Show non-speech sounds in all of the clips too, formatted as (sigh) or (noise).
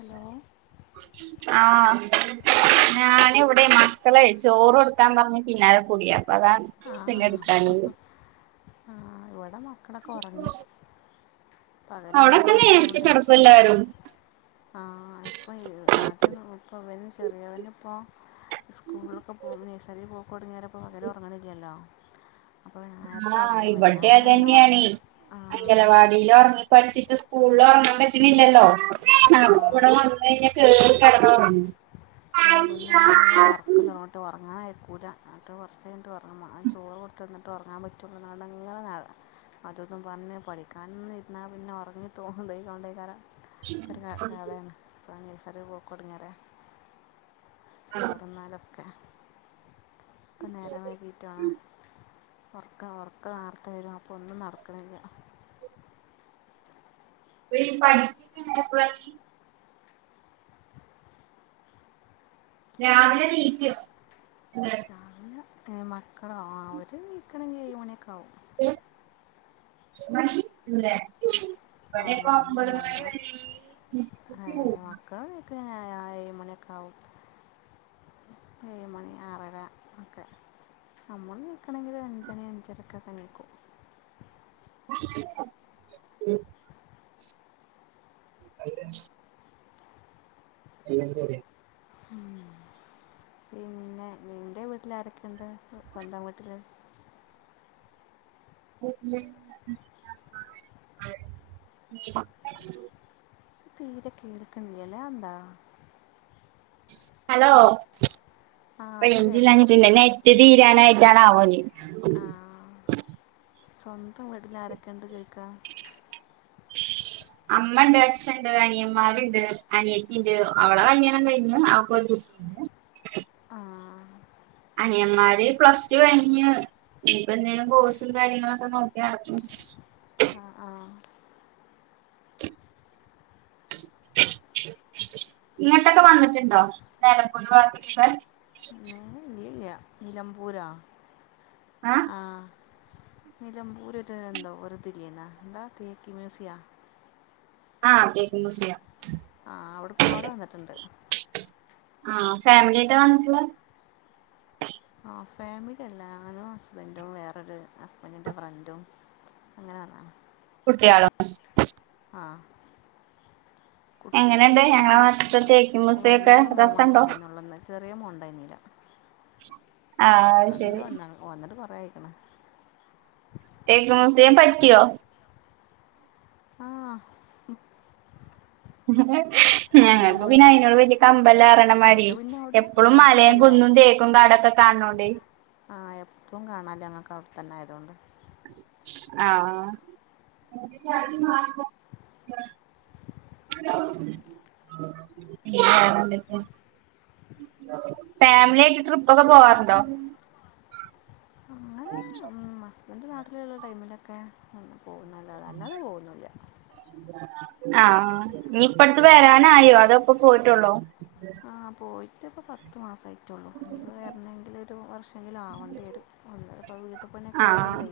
Hello ആഹ (unintelligible) ഞൻ ഇവിടെ മക്കളെ ചോറ് കൊടുക്കാൻ പറഞ്ഞ പിന്നാലെ കുടിയാ അതാ പിന്നെ എടുക്കണ ആ ഇവിടെ മക്കളൊക്കെ ഉറങ്ങി അവിടെക്കെ നേരെത്തെ കിടക്കും ല്ലാരും ആ ഇപ്പൊ ആദ്യന്ന ഇപ്പൊ ഇവർ ചെറിയവന് ഇപ്പോൾ സ്കൂളിലക്കെ പോവും നഴ്റിൽ പോ കൊടുങ്ങിയരപ്പോൾ പകല ഉറങ്ങലില്ല ഇല്ലല്ലോ ആ ഇവിടെ അത് തന്നെയണ ഉറക്കം ആഹ് അംഗലവാടിയിലർങ്ങ പഠിച്ചിട്ട് സ്കൂള ഒറങ്ങാൻ പറ്റണില്ലല്ലോ അപ്പ ഇവിടെ ആഹ് വന്ന് കഴിഞ്ഞൽ കേറി കെടന്നോറഗും വൈകുന്നേരം ആയാൽ ഉറക്കന്ന്റങ്ങോട്ട് ഉറങ്ങാനായിട്ട് കുല എന്നിട്ട് കുറച്ച് കഴിട്ട് ഉറങ്ങും ചോറ് കൊടുത്ത് വന്നിട്ട് ഉറങ്ങാൻ പറ്റുള്ളൂ എന്നടങ്ങനെ നട അത അതും ഇതും പറഞ്ഞ് പഠിക്കാ ഇരുന്നാൽ പിന്നെ ഉറങ്ങി ത്തു ഇതായികേണ്ടേക്കാര ഒക്കെ ഒരു കഥണ് ഇപ്പ നെയ്‌സറി പോക്കടുങ്ങാര ചോറന്നാലൊക്കെ ഇപ്പ നേരം വൈകിട്ടണ് ഉർക്ക ഉറക്കനർത്തെ വരും അപ്പൊ ഒന്നും നടക്കണില്ല അപ്പ യി പഠിക്ക്ണ്ടാ യെപ്പളടി രാവിലെണീക്കെ എന്തേ രാവിലെ മക്കളോ അവർ ണീക്കണെങ്കിൽ ഏഴുമണിയൊക്കാകും (unintelligible) മടില്ലേ ആ ഇബടെയൊക്കൊൻപത് ഞങ്ങൾ മണിവരീം (unintelligible) പോവും (unintelligible) ഏഴ്മണിയൊക്കാകും ഏഴ്മണി ആറര ഒക്കെ നമ്മളെണീക്കണെങ്കില് അഞ്ച്മണി അഞ്ചക്കൊക്കെ ണീ ക്കും (unintelligible) ഉ (unintelligible) (unintelligible) അ പിന്നെ നിന്റെ വീട്ടിലാരൊക്കെയുണ്ട് സ്വന്തം വീട്ടില് (unintelligible) തീരെ കേൾക്കണില്ലാല്ലെ അതെന്താ ഹലോ ആ ഇപ്പോൾ കേട്ടു റേഞ്ചില്ലാഞ്ഞിട്ട് ന്റെനെറ്റ്തീർന്ന് കഴിയാനായിട്ടാവോനി സ്വന്തംവീട്ടിൽ ആരൊക്കെണ്ട് ചോയിക്കാ അമ്മണ്ട് അച്ഛൻണ്ട് അനിയമ്മാരുണ്ട് അനിയത്തിണ്ട് അവളെ കല്യാണംകയിഞ്ഞ് അവക്കൊരു കുട്ടി പിന്നെ ആ അനിയമ്മാര് പ്ലസ് ടു കഴിഞ്ഞ് ഇനിയിപ്പെന്തെങ്കിലും കോഴ്സും കാര്യങ്ങളൊക്കെ നോക്കിനടക്കും ആ-ആ (inaudible) ഇങ്ങട്ടൊക്കെ വന്നിട്ടുണ്ടോ നെലമ്പൂര് ഭാഗത്തിക്കൊക്കെ ഇല്ല നിലമ്പൂരാ ആ നിലംമ്പൂര്ഒരു എന്താ ഒരിത് ല്ലേന്നാ എന്താ തെക്ക് മ്യൂസിയാ ആ തെക്ക് മ്യൂസിയം ആ അവിക് അവിടെ വന്നിട്ടുണ്ട് ആ ഫാമിലിയായിട്ടാ വന്നിട്ടുള്ളത് ഫാമിലിയല്ല ഞാനും ഹസ്ബന്റും വേറൊരു ഹസ്ബന്റിൻ്റെ ഫ്രണ്ടും അങ്ങനെവന്നാ കുട്ടികളോ ആ എങ്ങനെണ്ട് കുട്ടികള്ന്ന് ഞങ്ങളെ പറയാൻ നാട്ടിത്തെ തേക്ക് മ്യൂസിയൊക്കെ വല്യമോൻ രസണ്ടോ മാത്രോണ്ടായിരുന്നുള്ളന്ന് ചെറിയ മോൻ ണ്ടായിരുന്നില്ല ആ അത്ശെരി വന്നതാണ് (unintelligible) തേക്കവനെന്തേം പറ്റിയോ ആഹ് മം ഹി-ഹി-ഹി ഞങ്ങക്ക് പിന്നെ അയിനോട് വലിയ കമ്പല്ലാറയണമാതിരി നിങ്ങൾക്ക് പിന്നെ അവിടെ നിങ്ങളെ എപ്പളും മലയും അടുത്തല്ലേ കുന്നും തേക്കും കാടൊക്കെ കാ കാണ്ണോണ്ട് ഇപ്പളും കാണാല്ലേ നിങ്ങക്കവിടെത്തന്നായതുകൊണ്ട് ആഹ് വേറെ എന്തൊക്കെ ഫാമിലിയായിട്ട് ട്രിപ്പൊക്കെ പോവാറുണ്ടോ അങ്ങനെ അ ഹസ്ബൻഡ് നാട്ടിലുള്ള ടൈമിലൊക്കെ ങ്ങനെപോവുന്നല്ലാതെ അല്ലാതെ പോകൊന്നില്ല ആ ഇനി ഇപ്പടുത്ത് വരാനായോ അതൊപ്പോ പോയിട്ടുള്ളോ അഹ് പോയിട്ട് ഇപ്പം പത്ത് മാസായി റ്റുള്ളൂ ഇനിയിപ്പോ വരണെങ്കിൽ ഒരു വർഷമെങ്കിലും ആവേണ്ടി വരും വന്നത് അപ്പോ വീട്ടിൽ പണിയൊക്കെ ആഹ് ആയതുണ്ടേ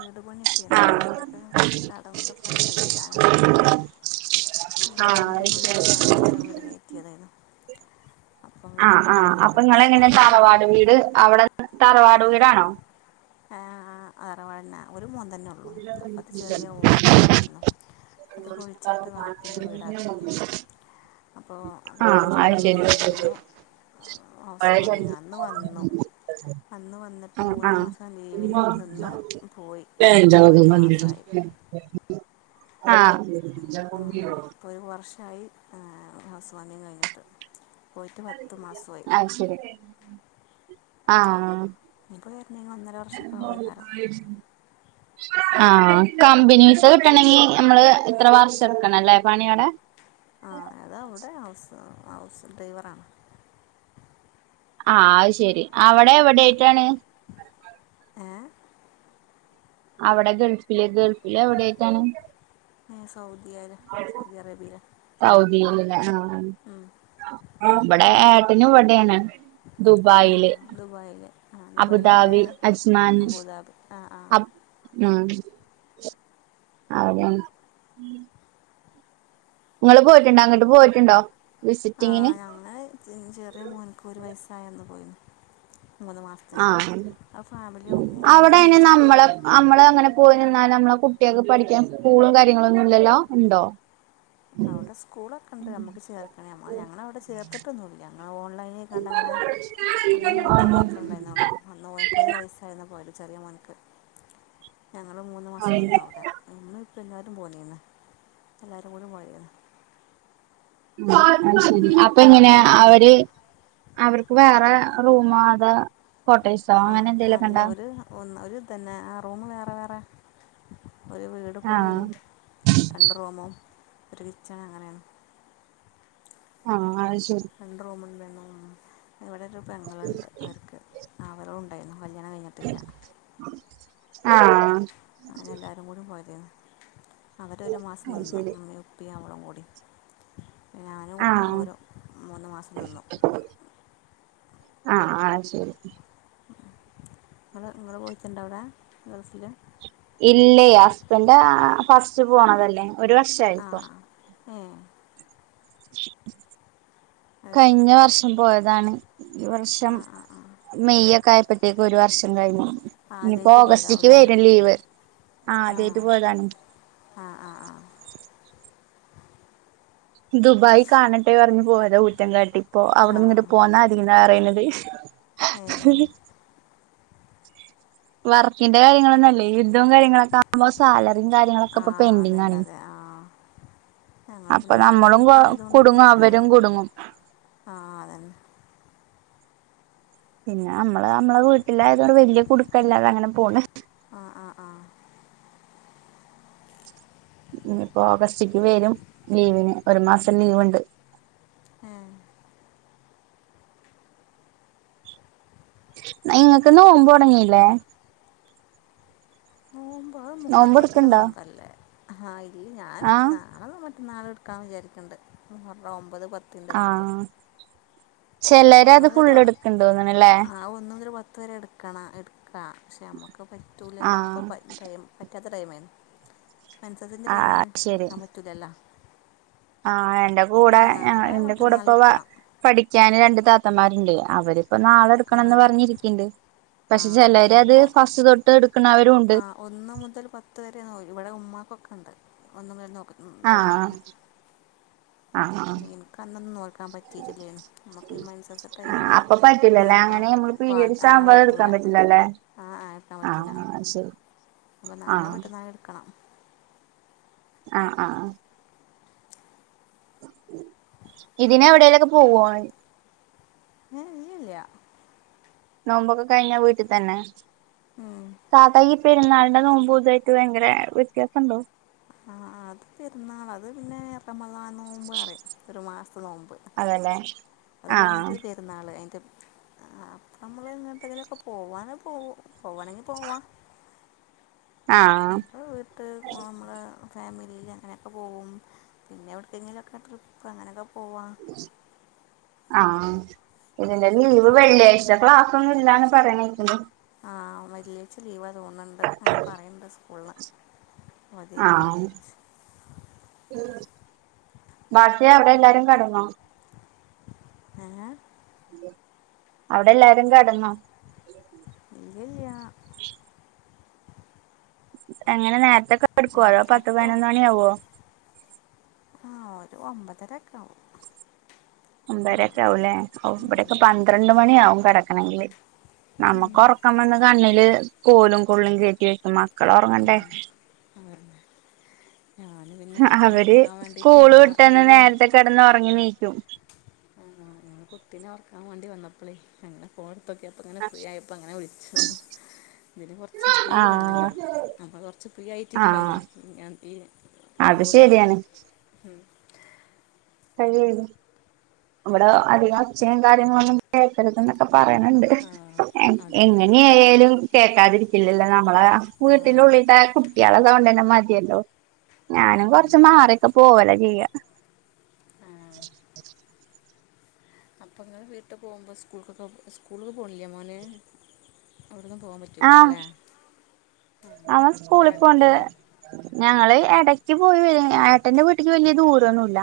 വീട് പണിയൊക്കെയണ് അപ്പ ആഹ് അതിന്റെൊക്കെ കുറച്ച് കടം ഇതൊക്കെ ഉണ്ട് വീടാനൊക്കെ ഞങ്ങെ ആഹ് വീട് അത് ശരി പൊളിച്ചു കാണ്ട് വേറെ വീട് കയറ്റിയതായിരുന്നു അപ്പോൾ ആ വീട് ആ അപ്പൊ നിങ്ങൾ ഹൗസ് എങ്ങനെ വാമിൻ്റെ താറവാട് വീട് അവിടെ തറവാട് വീടാണോ ആ ആ അറവാന്ന ഒരു മോനെതന്നെ ഉള്ളു അപ്പം അത് ചെറിയ ഓടിട്ട് വിടയിരുന്നു അപ്പോ കഴിഞ്ഞ ആഹ് അത് ജൂൺ ശരി ഒന്നിനായിരുന്നു ഹൗസ് വാമിംഗ് അന്ന് വന്നു അ അന്ന് വന്നിട്ട് ആഹ് മൂന്ന് ആഹ് മാസം ലീവിന് നിന്ന് പോയി പോയിട്ട് പത്ത് മാസമായി ആ (unintelligible) ചൈ ഹൗസ് വാർമിംഗ് കഴിഞ്ഞിട്ട് പോയിട്ട് പത്ത് മാസമായി അ ശരി ആ ഇപ്പോൾ വരണമെങ്കിൽ ഒന്നര വർഷമൊക്കെ ആവും കാരണം ആ കമ്പനീസ് കിട്ടണങ്കി നമ്മള് ഇത്ര വർഷം എടുക്കണല്ലേ പണിയടെ ആ അതാ അവിടെ ഹൗസ് ഹൗസ് ഡ്രൈവറാണ് ആ അത് ശെരി അവിടെ ആ എവിടൊയിട്ടാണ് ഏ അവിടെ ഗൾഫില് ഗൾഫില് ഇവിടെയിട്ടാണ് സൗദിയിൽ സൗദി അറേബ്യയിൽ സൗദിൽ ലെ ഇവിടെ ഏ ട്ടൻ ഇവിടെയാണ് ആ ദുബായില് ദുബായിൽ ആ ദുബായിൽ എവിടെ അബുദാബി അജ്മാൻ അബുദാബി ആ ആ അ അഹ് (unintelligible) നിങ്ങള് പോയിട്ടുണ്ടോ അങ്ങട്ട് പോയിട്ടുണ്ടോ ആ വിസിറ്റിങ്ങിന് ഞങ്ങൾ ചെറിയ മോന്ക് ഒരു വയസായപ്പോ പോയിൻ ആ ആ ഫാമിലി അവിടെ അയിന് ഒരുമിച്ച് നമ്മൾ പോയത് നമ്മൾ അങ്ങനെ പോയി നിന്നാൽ നമ്മളെ കുട്ടികക്ക് പഠിക്കാൻ സ്കൂളും കാര്യങ്ങളും ഇല്ലല്ലോ ഉണ്ടോ അവിടെ സ്കൂള ഒക്കെ ഉണ്ട് നമ്മുക്ക് ചേർക്കണേ ഞങ്ങൾ അവിടെ ചേർത്തിട്ടൊന്നുല്ല ഓൺലൈനിക്കാണ്ട്ങ്ങനെ അന്ന് മൂത്തോന് മാത്ര ഉണ്ടായിരുന്നുേള്ളൂ അന്ന് ഓനിക് ഒരു വയസ് (unintelligible) പോയത് ചെറിയ മോൻക് ഞങ്ങൾ മൂന്ന് മാസം നിന്നു അവിടെ (unintelligible) അപ്പോ എല്ലാരും പോന്നിന്ന് എല്ലാരും കൂടി പോയി അതുശേരി ഉമ്മയും അപ്പ എങ്ങനെ ഉപ്പയൊക്കെ അവര് അവർക്ക് വേറെ റൂമോ അതോ കോട്ടേസോ ആ അങ്ങനെ എന്തെലുക്കെ അല്ല ഉണ്ട ഒരു ഒന്ന് ഒരു തന്നെ ആ റൂം വേറെ വേറെ ഒരു വീട് ആഹ് പോലെണ് രണ്ട് റൂമും ഒരു കിച്ചൺ അങ്ങനെയാണ് ആഹ് അത് ശരി രണ്ടു റൂമും വെ ഇവിടൊരു പെങ്ങളുണ്ട് അവർക്ക് അവളുണ്ടായിരുന്നു കല്യാണം കഴിഞ്ഞിട്ടില്ല ആ ആ എല്ലാരും കൂടി പോയതെന്നു അവര് ഒരു മാസം അത് നിന്നു ശരി ഉമ്മയും ഉപ്പയും അവളും കൂടി ഞാനും ആ കുട്ടികളും ഒരു മൂന്ന് മാസം നിന്നു ആ ആ ശരി നിങ്ങൾ നിങ്ങള് പോയിട്ടുണ്ടോ അവിടെ ഗൾഫില് ഇല്ലെ ഹസ്ബൻഡാ ഫസ്റ്റ് പോണതല്ലേ ഒരു ആ വർഷയിപ്പോ ഏ അത് കഴിഞ്ഞ ശരി വർഷം പോയതാണ് ഈ വർഷം ആ ആ ആ മെയ് ഒക്കെ ആയപ്പോത്തേക്ക് ഒരു വർഷം കഴിഞ്ഞു ഇനിയിപ്പോ ആദ്യമായിട്ട് പോയതാവും ഓഗസ്റ്റക്ക് അല്ലേ വരും ലീവ് ആ ആദ്യായിട്ട് പോയതാണ് ആ ആ ആ ദുബായി കാണട്ടെ പറഞ്ഞു പോയത ഊറ്റകാട്ടി ഇപ്പോ ആ അവിടെന്ന്ങ്ങട്ട് പോന്നതീന്നാ പറയുന്നെ ഏ വർക്കിന്റെ കാര്യങ്ങളൊന്നല്ലേ ഇ ഡും കാര്യങ്ങളൊക്കെ ആവുമ്പോ സാലറിം ആ കാര്യങ്ങളൊക്കെപ്പ ഇപ്പൊ അതന്നെ പെന്ഡിങ്ങാണെ അതെ ആ ഞങ്ങൾ അപ്പൊ പിന്നെ നമ്മളും കൊ സൗദിക്കായതുകൊണ്ട് കുടുങ്ങും അവരും കുടുങ്ങും ആഹ് അതന്നെ പിന്നെ നമ്മള് നമ്മളെ വീട്ടിലായതോണ്ട് വല്ല്യ കുടുക്കല്ലാതെങ്ങനെ പോണ് ആ ആ ആ ഇനിപ്പോ ഓഗസ്റ്റക്ക് വരും ലീവിന് ഒരു മാസം ലീവ്ണ്ട് ആ ഇങ്ങക്ക് നോമ്പൊട്ങ്ങില്ലേ നോമ്പോ ആഹ് നോമ്പ് മുഹറത്തിെലെ എടുക്കണ്ടോ നോമ്പല്ലേ ആ ഇല്ല ഞാൻ ആഹ് നാളങ് മ നാളടുക്കാന്ന് വിചാരിക്ക്ണ്ട് മുഹറം ഒമ്പത് പത്തിന്റെ നോമ്പ് ചെലര് ഒന്ന് അത് മുതൽ തുട ഫുള്ളടുക്ക്ണ്ട് തോന്ന്ണല്ലേ ആ ഒന്ന് മുതൽ പത്ത് വരെ എടുക്കണം എടുക്ക പക്ഷെ നമുക്ക് പറ്റൂലല്ലോ അപ്പ ആഹ് പ ടൈം പ റ്റാത്ത ടൈമായിണ് മെൻസസിന്റെ ടൈമ് ആഹ് ശരി എടുക്കാൻ പറ്റൂലല്ലൊ ആഹ് എന്റെ കൂടെ നാളെ എന്റെ കൂടെ മറ്റന്നാൾ ഇപ്പൊ വ എടുക്കണം പഠിക്കാന് രണ്ട് താ ത്തമാരുണ്ട് അവരിപ്പ നാളെ എടുക്കണന്ന് പറഞ്ഞിരിക്ക്ണ്ട് ആഹ് എനിക്കൊ എടുക്കണവരും ഉണ്ട് ആഹ് ഒന്ന് മുതൽ പത്ത് വരെ നോല് ഇവിടെ ഉമ്മാക്കൊെക്ക ണ്ട് ഒന്നു മുതല് നോക്ക ഉം ആഹ് തൊടങ്ങിയിക്ക്ണ് ആഹ് ആഹ് പിന്നെ ഇന്ക്ക് അന്നൊന്നും നോൽക്കാൻ പറ്റീട്ടില്ലേരുന്നു നമുക്ക് മെൻസസ് ടൈമില് നോല്ക്കാ ഞമ്മള് പിരീഡ് സമയെടുക്കാൻ പറ്റില്ലല്ലെ ആഹ് ശരി അപ്പൊ നാളെ ആഹ് മറ്റന്നാളെ എടുക്കണം ആഹ് ആഹ് ആ ഇതിനെ എവിടേലൊക്കെ പോവ്വോ അ ഏ ഇല്ലല്ല നോമ്പൊക്കെ കഴിഞ്ഞ വീട്ടിതന്നെ ഉം പെരുന്നാളിന്റെ നോമ്പ് ഇതായിട്ട് ഭയങ്കര വ്യത്യാസണ്ടോ ആ അത് പെരുന്നാള് അത് പിന്നെ റമളാന് നോമ്പ്അറിം ഒരു മാസ ത്തെ നോമ്പ് അതല്ലേ അത് ആഹ് കഴിഞ്ഞിട്ട് പെരുന്നാള് അയിൻ്റെ ആ അപ്പമ്മള് ഇങ്ങന്തെങ്കിലൊക്കെ പോവാന് പോ പോവാണെങ്കി പോവാ ആഹ് അപ്പൊ വീട്ട പോവാ മ്മളെ ഫാമി യില് അങ്ങനെയൊക്കെ പോകും പിന്നെ എവിടുക്കെങ്കിലൊക്കെ ട്രിപ്പ് അങ്ങനെയൊക്കെ പോവാ ആഹ് ഇതിന്റെ ലീവ് വെള്ളിയാഴ്ച ക്ലാസ് ഒന്നും ഇല്ലാന്ന് പറയ്ണേക്ക്ണ്ട് ആ വെള്ളിയായ്ച ലീവാ തോന്നുണ്ട് അങ്ങനെ പറയണ്ട് സ്കൂളിന്ന് അതേക്കാരം ആഹ് ബാഷയ അവിടെ എല്ലാരും കടന്നോ ആ ഔടെ എല്ലാരും കടന്നൊ ഇല്യ എങ്ങനെ നേരത്തെൊക്കെ എടുക്കുവ ഉം, അതോ പത്ത് അപ്പോൾ പതിനൊന്ന് മണിയാവോ ആ ഒരു ഒമ്പതരക്കെ ആവും ഒമ്പരൊക്കെ ഒമ്പത് ആവുല്ലേ ഔ ഇവിടെക്കെ പന്ത്രണ്ട് മണിയാവും കെടക്കണെങ്കില് നമ്മുക്ക് ഉറക്കം വന്ന് കണ്ണില് കോലും കൊള്ളും കേറ്റി വെക്കുമ മക്കളോറങ്ങണ്ടേ ഉം. ഞാൻ പിന്നെ കുട്ടീനെ അവര് ഉറക്കാൻ വേണ്ടിയിട്ട് സ്കൂള് വന്ന വിട്ടന്ന് ഇതില് നേരത്തെ കിടന്ന് ഉറങ്ങി നീക്കും ആ ഞൻ കുട്ടീനെ ഓർക്കാൻ വേണ്ടി വന്നപ്പോളെ അങ്ങനെ പോ ഇപ്പൊക്കെ അപ്പോ ഇങ്ങനെ ഫ്രീ ആയപ്പോൾ അങ്ങനെ വിളിച്ചത ഇതിന് കൊറച്ച് പ്രീ ആഹ് വേണല്ലോ നമ്മ കൊറച്ച് പ്രീ ആഹ് ആയിട്ടിരിക്കണ്ടേ ഈ അത് ശരിയാണ് ഉം ക അവിടെ അധികം ഒച്ചയും കാര്യങ്ങളൊന്നും കേക്കരുതൊക്കെ പറയണണ്ട് ആ അതന്നെ എങ്ങനെയായാലും കേക്കാതിരിക്കില്ലല്ലോ നമമ നമ്മളെ ആ വീട്ടിലുള്ളിട്ട കുട്ടികള സൗണ്ടാ ന്നെ മതിയല്ലോ ഞാനും കൊറച്ച മാറിയൊക്കെ പോവല ചെയ്യാ അപ്പങ്ങെ വീട്ടു പോകുമ്പോ സ്കൂളൊക്കെ സ്കൂള പോണില്ല മോന അവിടന്നും പോവാൻ പറ്റൂലേ ആ സ്കൂളിപ്പോണ്ട് ഞങ്ങള് എടയ്ക്ക് പോയി ഏട്ടന്റെ വീട്ടിക്ക് വലിയ ദൂരൊന്നുല്ല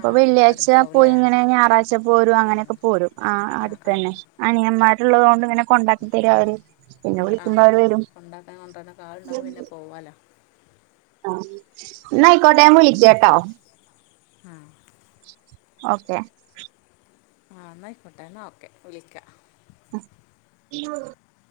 ആ വെള്ളിയാഴ്ച അടുത്താവും പോയി അല്ലേ ഇങ്ങനെ ഞായറാഴ്ച്ച പോരും ആ അങ്ങനെയൊക്കെ പോരും ആ അടുത്ത തന്നെ അണിയന്മാർ ള്ളത കൊണ്ട് ഇങ്ങനെ കൊണ്ടാക്കി തര അവര് പിന്നെ വിളിക്കുമ്പോ അവര് വരും ണ്ടര ക ആളുണ്ടാവുമ്പൊൾ പിന്നെ പോവാലോ ന്ന ആയിക്കോട്ടെ ഞൻ വിളിക്കാം ട്ടോ ആ ഓക്കെ ആ എന്ന അയിക്കൊട്ടെ എന്നാ ഓക്കെ വിളിക്കാ (inaudible)